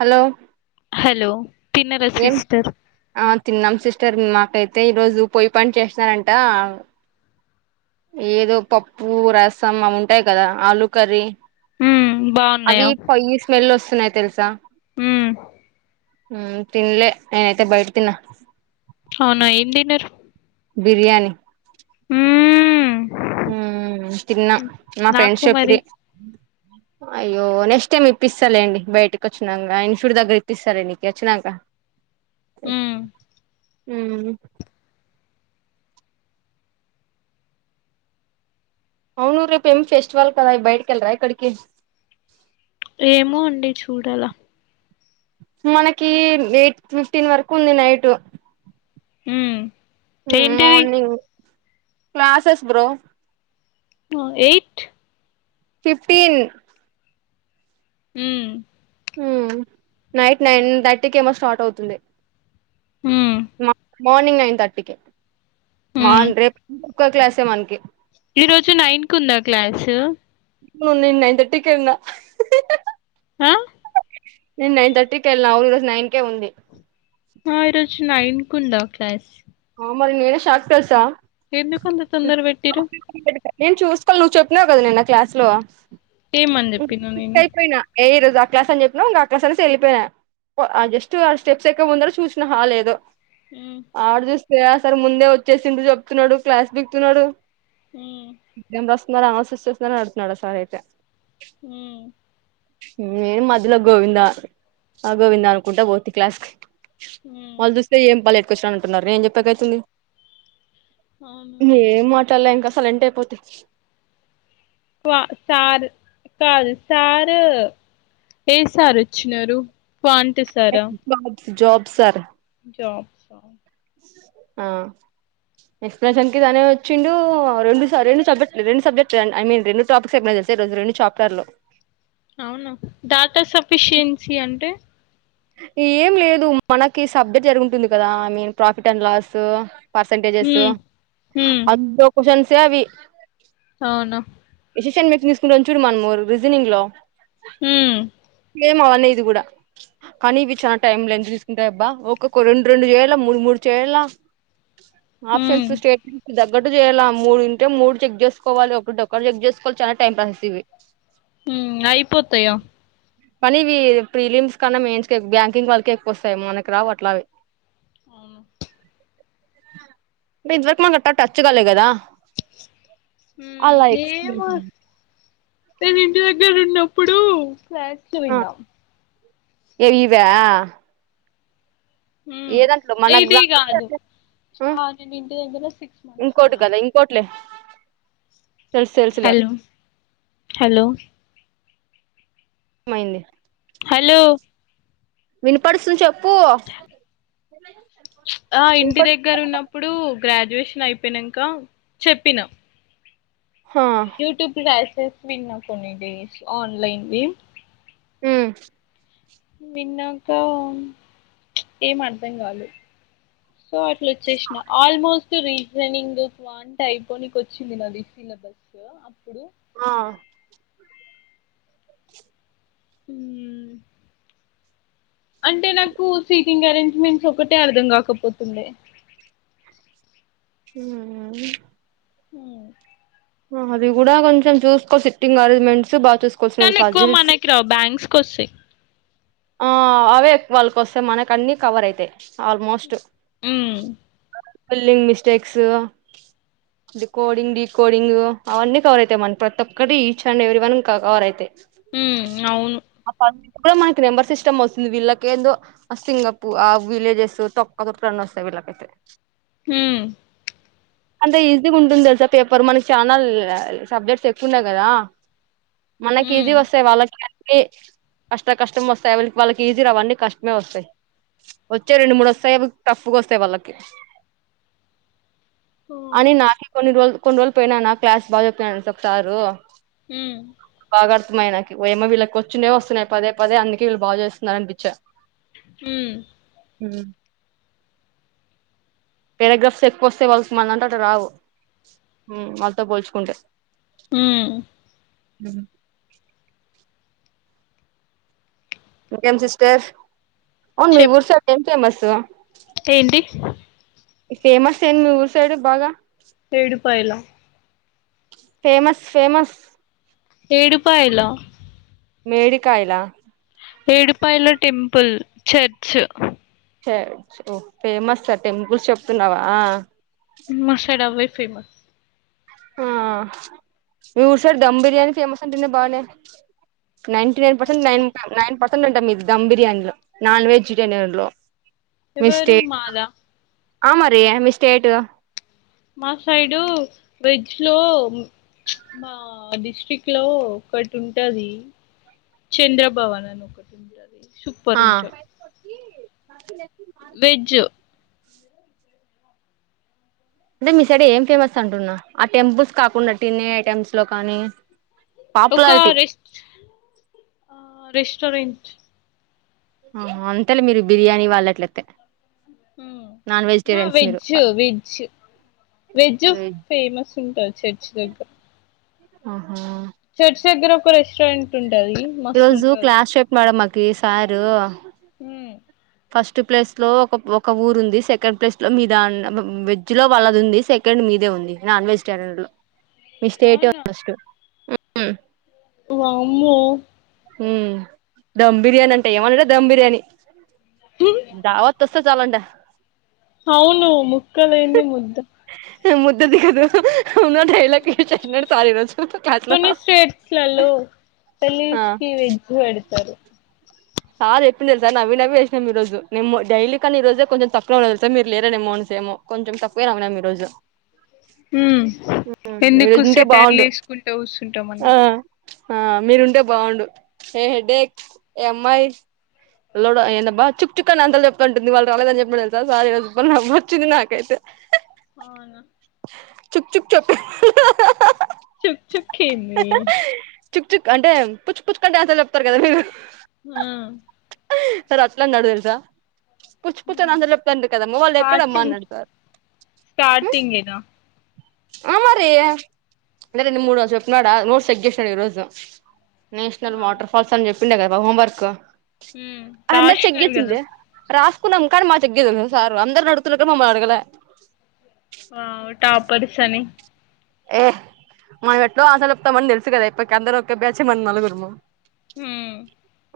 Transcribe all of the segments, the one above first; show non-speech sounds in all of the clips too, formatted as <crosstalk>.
hello hello తిన్నరా ఏం sister ఆ తిన్నాం సిస్టర్ నిమా అయితే ఈ రోజు పొయ్యి పని చేసినారంట ఏదో పప్పు రసం అవి ఉంటాయి కదా ఆలూ కర్రీ మ్మ్ బాగున్నాయా అవి పోయి స్మెల్ వస్తున్నాయి తెలుసా హ్మ్ మ్మ్ తిన్లే నేనైతే బయటా తిన్నా అవునా ఏం తిన్నారు బిర్యానీ మ్మ్ మ్మ్ తిన్నాం మా నాకు ఫ్రెండ్స్ మరి చెప్పిరి అయ్యో నెక్స్ట్ టైం ఇప్పిస్తా లెండి బయటకి వచ్చినాక ఇన్స్టిట్యూట్ దగ్గర ఇప్పస్తాడికి వచ్చినాక మ్మ్ మ్మ్ అవును రేపు ఏం ఫెస్టివల్ కదా బయటికి వెళ్లారా ఎక్కడికి ఏమో అండి చూడాల మనకి ఎయిట్ ఫిఫ్టీన్ వరకు ఉంది నైట్ మ్మ్ మ్మ్ ఏంటిది మార్నింగ్ క్లాసెస్ బ్రో ఆ ఎయిట్ ఫిఫ్టీన్ మ్మ్ మ్మ్ నైట్ నైన్ థర్టీకి ఏమో స్టార్ట్ అవుతుంది మ్మ్ మా మార్నింగ్ నైన్ థర్టీకి మాన్ రేప్ ఒక క్లాసే మనకి ఈ రోజు నైన్ కు ఉందా క్లాసు మొన్న నేను నైన్ థర్టీ వెళ్లిన ఆ నేను నైన్ థర్టీకి వెళ్లిన ఓ రోజు నైన్ కేే ఉంది ఆ ఈరోజు నైన్ కు ఉందా క్లాస్ ఆ మరి నేనే షాక్ తెలుసా ఎందుకు అంత తొందర పెటిరు నేను చూసుకోవాలి నువ్వు చెప్పినావు్ కదా నిన్న క్లాస్ లో ఏమని చెప్పిన నేను అయిపోయినా ఏ ఈ రజు క్లాస్ అ చెప్పినవుంక ఆ క్లాస్ అనేసి వెళ్ళపోయా జస్ట్ ఆ స్టెప్స్ ఎక్క ముందరు చూసినావ లేదో మ్మ్ ఆడ చూస్తే సార్ ముందే వచ్చేసిపుడు చెప్తున్నాడు క్లాస్ పికుతున్నాడు హ్మ్ మ ఆ సస్టర్స్ మ నడుతున్నాడు సార్ అయితే హ్మ్ నేను మధ్యలో గోవింద ఆ గోవింద అనుకుంటా పోతి క్లాస్ కి మ్మ్ వాళ్ళు చూస్తే ఏం పళ ఎట్టుకొచ్చా అంటున్నారు నేం చెప్పాక అయితుంది అవును మం మాటలా ఇంకా సలెంట్ అయిపోతా వా సార్ కాదు సార్ ఏ సార్ వచ్చినారు పాంటే సారా జాబ్ సర్ జబ్ స ఆ ఎక్స్ప్లషన్ కి తనే వచ్చిండు రెండు రెం సబ్జెక్ట్ రెం సబ్జెక్ట్ ఐ మీన్ రెండు టాపిక్స్ ఎన్ ఈరోజు రెండు చాప్టర్లు అవునా డాటా సఫిషియన్సీ అంటే ఏం లేదు మనకి సబ్జెక్ట్ జరుగుంటుంది కదా I mean profit and loss percentages హ్మ్ హ్మ్ అందులో క్వశ్చన్ సే అవి అవునా ఎసెషన్ మీక్ తీసుకుంటే చూడు మనము రీజనింగ్ లో హుమ్ సేమ్ అవనే ఇది కూడా కానీ ఇవి చాలా టైం లైన్త్ తీసుకుంటాయి అబ్బా ఒక్కొక్క రెండు రెండు చేయాల మూడు మూడు చేయాల హ్మ్ ఆప్షన్స్ స్టేట్మెంట్స్ ఒకట్టు చేయాల మూడుంటే మూడు చెక్ చేసుకోవాలి ఒకటి ఒక్క చెక్ చేసుకోవాలి చాలా టైం పాసేస్ ఇవి ఉమ్ అయిపోతాయ కానీ ఇవి ప్రీలియమ్స్ కన్నా మెయిన్స్కే బ్యాంకింగ్ వాళ్ళక ఎక్కువ వస్తాయి మనకి రావు అట్లావి అవును దింట్లోకి మనం ఇంకా టచ్ కాలేదు కదా అలా హ్మ్ ఎక్స్ ఏమో నేను ఇంటి దగ్గర ఉన్నప్పుడు ఫచ్ విన్నాం ఏ ఇవా ఏ ఉమ్ దాంట్లో మనకు ఇది దాంట్లో కాదు ఆ నేను ఇంటి దగ్గర సిక్స్ మంత్స్ ఇంకోటి ఉన్నా కదా ఇంకోటిలే తెలుసు తెలుసులే హలో హలో మయింది హలో వినపడుస్తుంది చెప్పు ఆ ఇంటి దగ్గర వినపడుతుందా ఉన్నప్పుడు గ్రాడ డ్యుయేషన్ అయిపోయినాక చెప్పినం ఆ యూట్యూబ్ ఫస్ నా కొని డేస్ ఆన్లైన్వి హ్మ్ విన్నాక ఏం అర్థం కాదు సో అట్లా వచ్చేసిన ఆల్మోస్ట్ రీజనింగ్ క్వాంట్ అయిపోనికి వచ్చింది నాది సిలబస్ అప్పుడు ఆ హ్మ్ అంటే నాకు సీటింగ్ అరేంజ్మెంట్స్ ఒకటే అర్థం కాకపోతుండే హ్మ్ హు అది కూడా కొంచెం చూసుకో సిట్టింగ్ అరేంజ్మెంట్స్ బా కానీ ఎక్కువ మనకి రావు బ్యాంక్స్ కోస్తాయి ఆ అవే వాళ్ళకి వస్తే మనకు అన్ని కవర్ అయితాయి ఆల్మోస్ట్ ఉమ్ స్పెల్లింగ్ మిస్టేక్స్ ఈ కోడింగ్ డీ కోడింగ్ అవన్నీ కవర్ అయితాయి మన ప్రతి ఒక్కటి each and every one cover అయితాయి హు అవును ఆ పజిల్స్ కూడా మనకి నెంబర్ సిస్టమ్ వస్తుంది వీళ్లకెందొ ఆ సింగపూ ఆ విలేజెస్ తొక్క తొక్క రన్న వస్తాయి వీళ్ళకైతే హుమ్మ్ అంటే ఈజీగా ఉంటుంది తెలుసా పేపర్ మనకి ఛానల్ సబ్జెక్ట్స్ ఎక్కువ ఉన్నాయి కదా మనకి ఏజీ మ్మ్ వస్తాయి వాళ్ళకి కష్ట కష్టం వస్తాయి వా వాళ్ళకి ఈజీ రావన్నీ కష్టమే వస్తాయి వచ్చే రెండు మూడు వస్తాయి టఫ్గా వస్తాయి వాళ్ళకి అని నాక కొన్ని రోజులు కొన్ని రోజులు పోయినానా క్లాస్ బాగా చెప్తుా చెప్తారు హ బాగర్తమయ నాకు ఏమో వీళ్ళకి కూర్చునేే వస్తున్నాయి పదే పద అందుకే వీళ్ు బాగా చేస్తున్నారనిపించారు హ పారాగ్రాఫ్స్ ఎక్కువ వస్తే వాళ్ళస మన అంటటటు రావు మళ్ళతో పోల్చుకుంటే హ అ కమ్ సిస్టర్ అవున్ చెప్ మీఊర్ సార్ ఏం ఫేమస్ ఏంటి ఫేమస్ ఏం మీ ఊరు సైడ్ బాగా తడుపాయలా ఫేమస్ ఫేమస్ ఏడుపాయలో మేడి కాయలా ఏడిపాయలో టెంపుల్ చర్చ ఫేమస్ టెంపుల్స్ చెప్తున్నావా మషాడబయి ఫేమస్ ఆ మీ ఉషారి దమ్ బిర్యానీ ఫేమస్ అంటన్న బానే నైన్టీ నైన్ పర్సెంట్ అది నైన్ నైన్ పర్సెంట్ ఉంటా మీ దమ్ బిర్యానీలో నాన్ వెజ్ బిర్యానీలో ఎవరు మాదా ఆమ ర మిస్టేయిట్ మా సైడు వెజ్ లో మా డిస్ట్రిక్ లో ఒకటి ఉంటది చంద్రభావాన నకటిాల సుపపర ఆ ఉ చ వెజు అంటే మీ సైడ ఏం ఫేమస్ అంటున్నా ఆ టెంపుల్స్ కాకుండా టిన్ని ఐటెమ్స్ లో కానీ ఒక పాపులారిటీ రెస్ రెస్టోారెంట్ అంతేలే మీరు బిర్యానీ వాళ్ళట్లయితే నాన్ నా వెజిటేరియన్స్ మీరు వెజ్ వెజ్ వెజ్ ఫేమస్ ఉంటంది చర్చి దగ్గర ఆహా చర్చ్ దగ్గర ఒక రెస్టారెంట్ ఉంది ఈరోోజు క్లాస్ చెెప్ మమ్మకి సారు హ ఫస్ట్ ప్లేస్ లో ఒక ఒక ఊరు ఉంది సెకండ్ ప్లేస్ లో మీద వెజ్ లో వాళ్ళది ఉంది సెకండ్ మీదే నాన్ వెజిటేరియన్ లో అవునా మీస్టస్ వామో ధమ్ బిర్యానీ అంటే ఏమంటార ధమ్ బిర్యానీ దావ చాలంంట అవును ముక్కలంది ముద్ద ముద్ద ద కాదు న యలా ప చ సారిలో చ కాట్లో కొన్ని కకి వెజ్ పెడతారు సార్ చెప్పి తె సార్ నవ నవేసినము ఈరోజ మేము డైలీ కానీ ఈ రజే కొంచె తక్కువ ఉండదు సార్ మీరు లేరాేమో ేమో కొంచెం తక్కువే ర ఉన్నాం ఈ రోజు హ మీరు ఎందుకు ఉంటే సెటర్లు బాగుండు వేసుకుంటే వస్తుంటాం మనం ఆ ఆ మీరుంటే బాగుండు ఏ హెడెక్ ఏ అమ్మాయి లోడ ఏందబ్బా చుక్ చుక్కా ఆన్సర్లు చెప్పటుంది వాళ్ళు రాలేదని చెప్పిన దెలుసా సార్ ఈ రోజు నవ్వు వచ్చింది నాకైతే అవునా చుక్ చుక్ చెప్పు హా హా హా హా చుక్ చుక్ ఏందీ చుక్ చుక్ అంటే పుచ్చు పుచ్చు కంటే ఆన్సర్లు చెప్తారు గదా మీరు ఆ వాడు అట్లనడు దెల్సా పుచ్చు పుచ్చు అని ఆన్సర్లు చెప్తారు కదమ్మ వాళ్ళు ఎక్కడమ్మ స్టార్టింగ్ అన్నాడు సార్ స్టార్టింగ్ గేదా ఆ మరి రెండుమూడు చెప్తునాడా నోట్స్ చెక్ చేసాడు ఈరోజు నేషనల్ వాటర్ ఫాల్స్ అని చెప్పిండే గదా హోంవర్క్ ఉమ్, అందరికి చెక్ రాసినారు కదా చేసిండు రాస్ కున్నాం కాని మాది చెక్ జేయలే సార్ అందరిని అడుగుతున్నడు గాని మమ్ముల అడుగలే ఆ టాపర్స్ అని ఏ మనం ఎట్లో ఆన్సర్లు చెప్తామని దెలుసు గదా ఎప్పటికి అందరం ఒకే బ్యాచ్ మన నలుగురము ఉమ్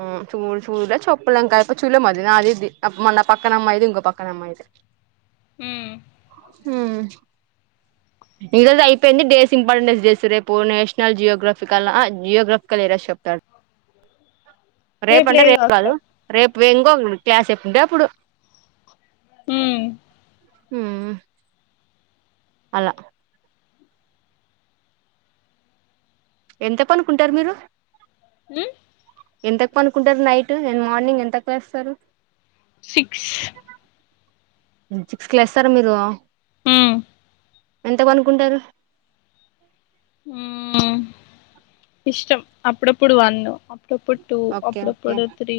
ఉమ్ చూ చూడలే చెప్పలే ఇంకా చూలే మాది నాది మన పక్కన అమ్మాయిది ఇంకో పక్కన అమ్మాయిది ఉమ్ ఉమ్ ఈ రోజై పెండి డేస్ ఇంపార్టెన్స్ జేస్తురు రేపు నేషనల్ జియోగ్రఫికల జియోగ్రఫికల్ ఏరస్ చెప్తారు రేపంటే లేదు రేపు కాదు అసలు రేపు వెంగో క్లాస్ ఎప్పుడుంటే అప్పుడు ఉమ్ ఉమ్ అలా ఎంత పనుకుంటారు మీరు ఉమ్ ఎంతకు పనుకుంటారు నైట్ అండ్ మార్నింగ్ ఎంతకు లేస్తారు సిక్స్ సిక్స్ కి లేస్తారు మీరు ఎంత పనుకుంటారు ఉమ్ ఇష్టం అప్పుడప్పుడు వన్ అప్పుడప్పుడు టూ అప్పుడప్పుడు త్రీ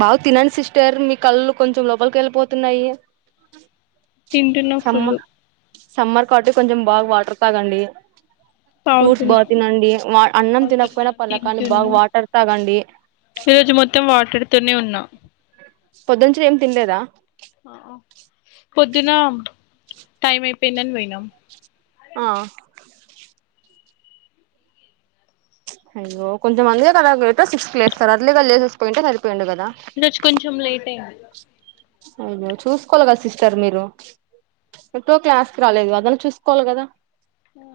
బాగు తినండి సిస్టర్ మీ కళ్ళు కొంచెం లోపలికి వెళ్ళిపోతున్నాయి తింటున్న ఫుల్లు సమ్మర్ సమ్మర్ కాటి కొంచెం బాగా వాటర్ తాగండి ఫ్రూట్స్ బాగా తాగుతున్నా తినండి అన్నం తాగుతున్నా తినకపోయినా పర్లేకాని బాగా తింటున్నా వాటర్ తాగండి ఈరోజు మొత్తం వాటర్ తోనే ఉన్నా పొద్ద నుంచి ఏం తినలేదా పొద్దున్న టైం అయిపోయిందని పోయినాం ఆ అయ్యో కొంచెం <unintelligible> సిక్స్ కి లేస్తరా అర్లీగా లేసేసిపోయింటే సరి ఈ రోజు కొంచెం లేట్ అయింది అవునా చూసుకోవాలి కదా సిస్టర్ మీరు ఏటో క్లాస్ కి రాలేదు అదన్నా చూసుకోవాలి గదా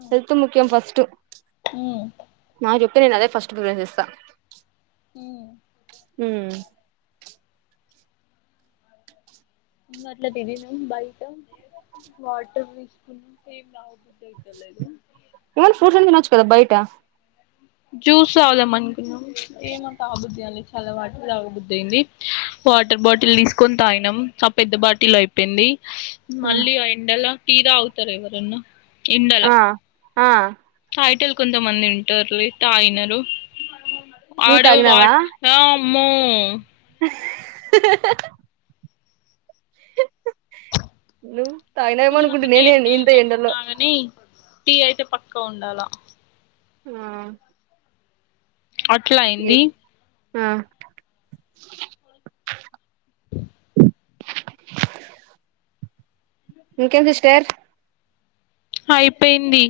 హెల్త్ ముఖ్యం ఫస్ట్ నా నేను అదే ఫస్ట్ ప్రిఫరెన్స్ ఇస్తా ఉమ్ ఉమ్ ఇ అట్లా తదను బయట వాటర్ తీసుకున్నా ఏేం రావదు ఏ ఫూ వచ్చు కదా బయట జూసవుద మనకు ఏ మ త బుద్ధ చాలా వాటి లాగబద్ద్దయింది వాటర్ బాటిల్ తీసుకొని తాగనం ఆ పెద్ద బాటిల్ అయిపోయింది మళ్ళీ ఆ ఎండల తీరా అవుతారు ఎవరన్నా ఎండల ఆ ఆ టైటల్ కొంతమంది ఉంటారు లే తాయినారు నువ్వు ఆడ వా తాగినావా మ ను కొంతమందికి ఎండలు ఏమున్నా కాని టీ అయితే పక్కా ఉండాలా ఆ అట్లా అయింది ఆ ఇంకేంత సిస్టర్ అయిపోయింది